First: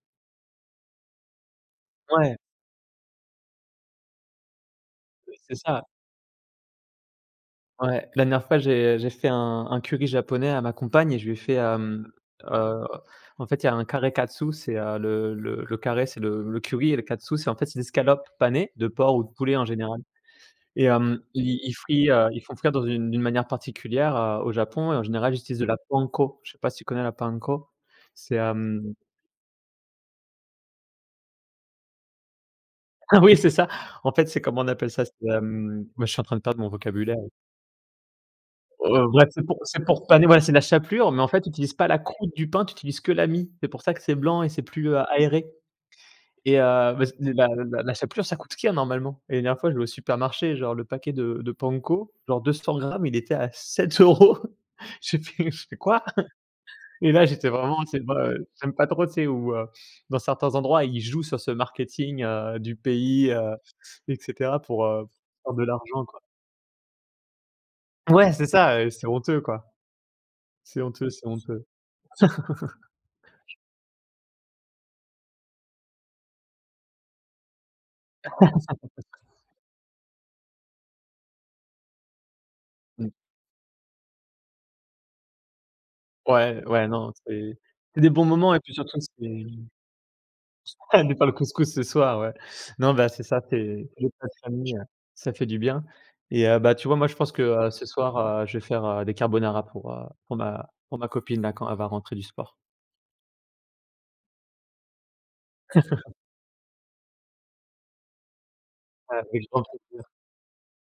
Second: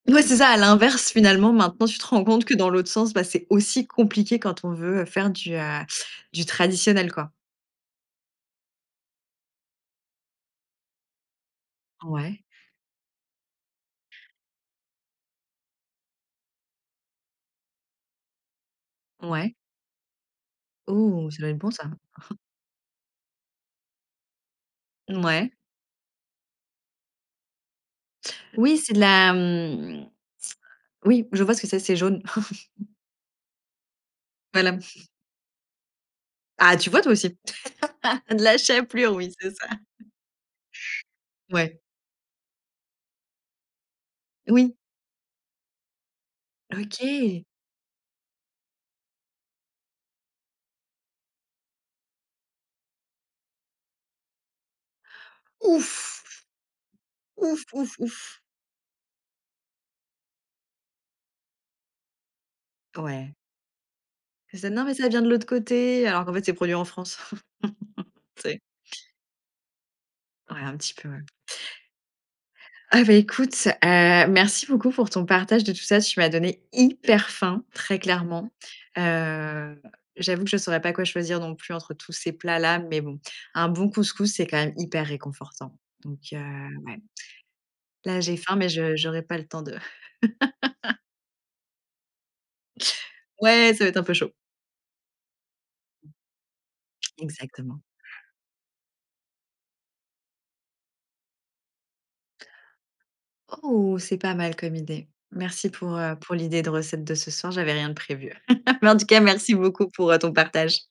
Ouais, c'est ça, à l'inverse, finalement, maintenant, tu te rends Ouais. compte que, dans l'autre sens, bah, c'est aussi compliqué quand on veut, heu, faire Ouais, du, c'est heu, ça. du traditionnel, quoi. Ouais, la dernière fois j'ai, heu, j'ai fait un un curry japonais à ma compagne et je lui ai fait, hem, Ouais. heu, en fait, il y a un kare katsu, c'est, heu, le le le kare c'est le le curry et le katsu, c'est en fait des escalopes panées de porc ou de Ouais. poulet en général, et hem, Ouh, ça doit être ils bon, ils ça. frient, heu, ils font frire dans une d'une manière particulière, heu, au Japon et en général il Mouais. utilise de la panko. Je sais pas si tu connais la panko. C'est, Oui, c'est hem de la, hem, oui, je vois ce que c'est c'est jaune. Ah oui, c'est ça! En fait, c'est comment on Voilà. appelle ça? C'est, hem, moi, je suis en train de perdre mon Ah, tu vois? Toi vocabulaire. aussi, de la Heu, chapelure, bref, oui, c'est c'est pour ça. c'est pour paner ouais, c'est la chapelure mais en fait, tu utilises Ouais. pas la croute du pain, tu utilises que la mie. C'est pour ça que c'est blanc et c'est Oui. plus, heu, aéré, et heu, bah, s OK. la la la chapelure ça coûte chère normalement, et la dernière fois je vais au supermarché genre le paquet de de panko. Genre, 200 grammes il était à 7 €. J'ai fait j'ai fait: «Quoi?» Ouf! et là j'étais Ouf, vraiment, tu ouf, sais? Bah ouf. j'aime pas trop, tu sais, où, heu, dans certains endroits ils jouent sur ce marketing, heu, du pays, Ouais. heu, et C'est cetera ça: «Non, pour, mais heu, ça pour vient de l'autre prendre de l'argent, côté», quoi. alors qu'en fait, c'est produit en France, Ouais, tu c'est sais? ça, heu, c'est honteux, quoi. Ouais, un C'est petit peu, honteux, ouais. c'est honteux. Ah bah, écoute, heu, merci beaucoup pour ton partage de tout ça. Tu m'as donné hyper faim, très clairement. Heu, j'avoue que je saurais pas quoi choisir non plus entre tous ces plats-là, mais Mmh. bon, un bon couscous, c'est quand même hyper réconfortant donc heu, Ouais, ouais, ouais, non c'est c'est des là bons j'ai moments faim, et mais puis je surtout j'aurais pas le temps c'est de [unintelligible] pas le couscous ce soir, ouais. Non bah, c'est ça Ouais, ça c'est va être un des peu plats chaud. de famille, ça fait du bien et heu, bah, tu vois? Moi je pense que, heu, Exactement. ce soir, heu, je vais faire, heu, des carbonara pour, heu, pour ma pour ma copine là, quand elle va rentrer du sport. Ouh, c'est pas mal comme idée. Merci pour, heu, pour l'idée de recette de ce soir, j'avais rien de prévu. Mais, en tout cas, merci beaucoup [unintelligible] pour, heu, ton partage.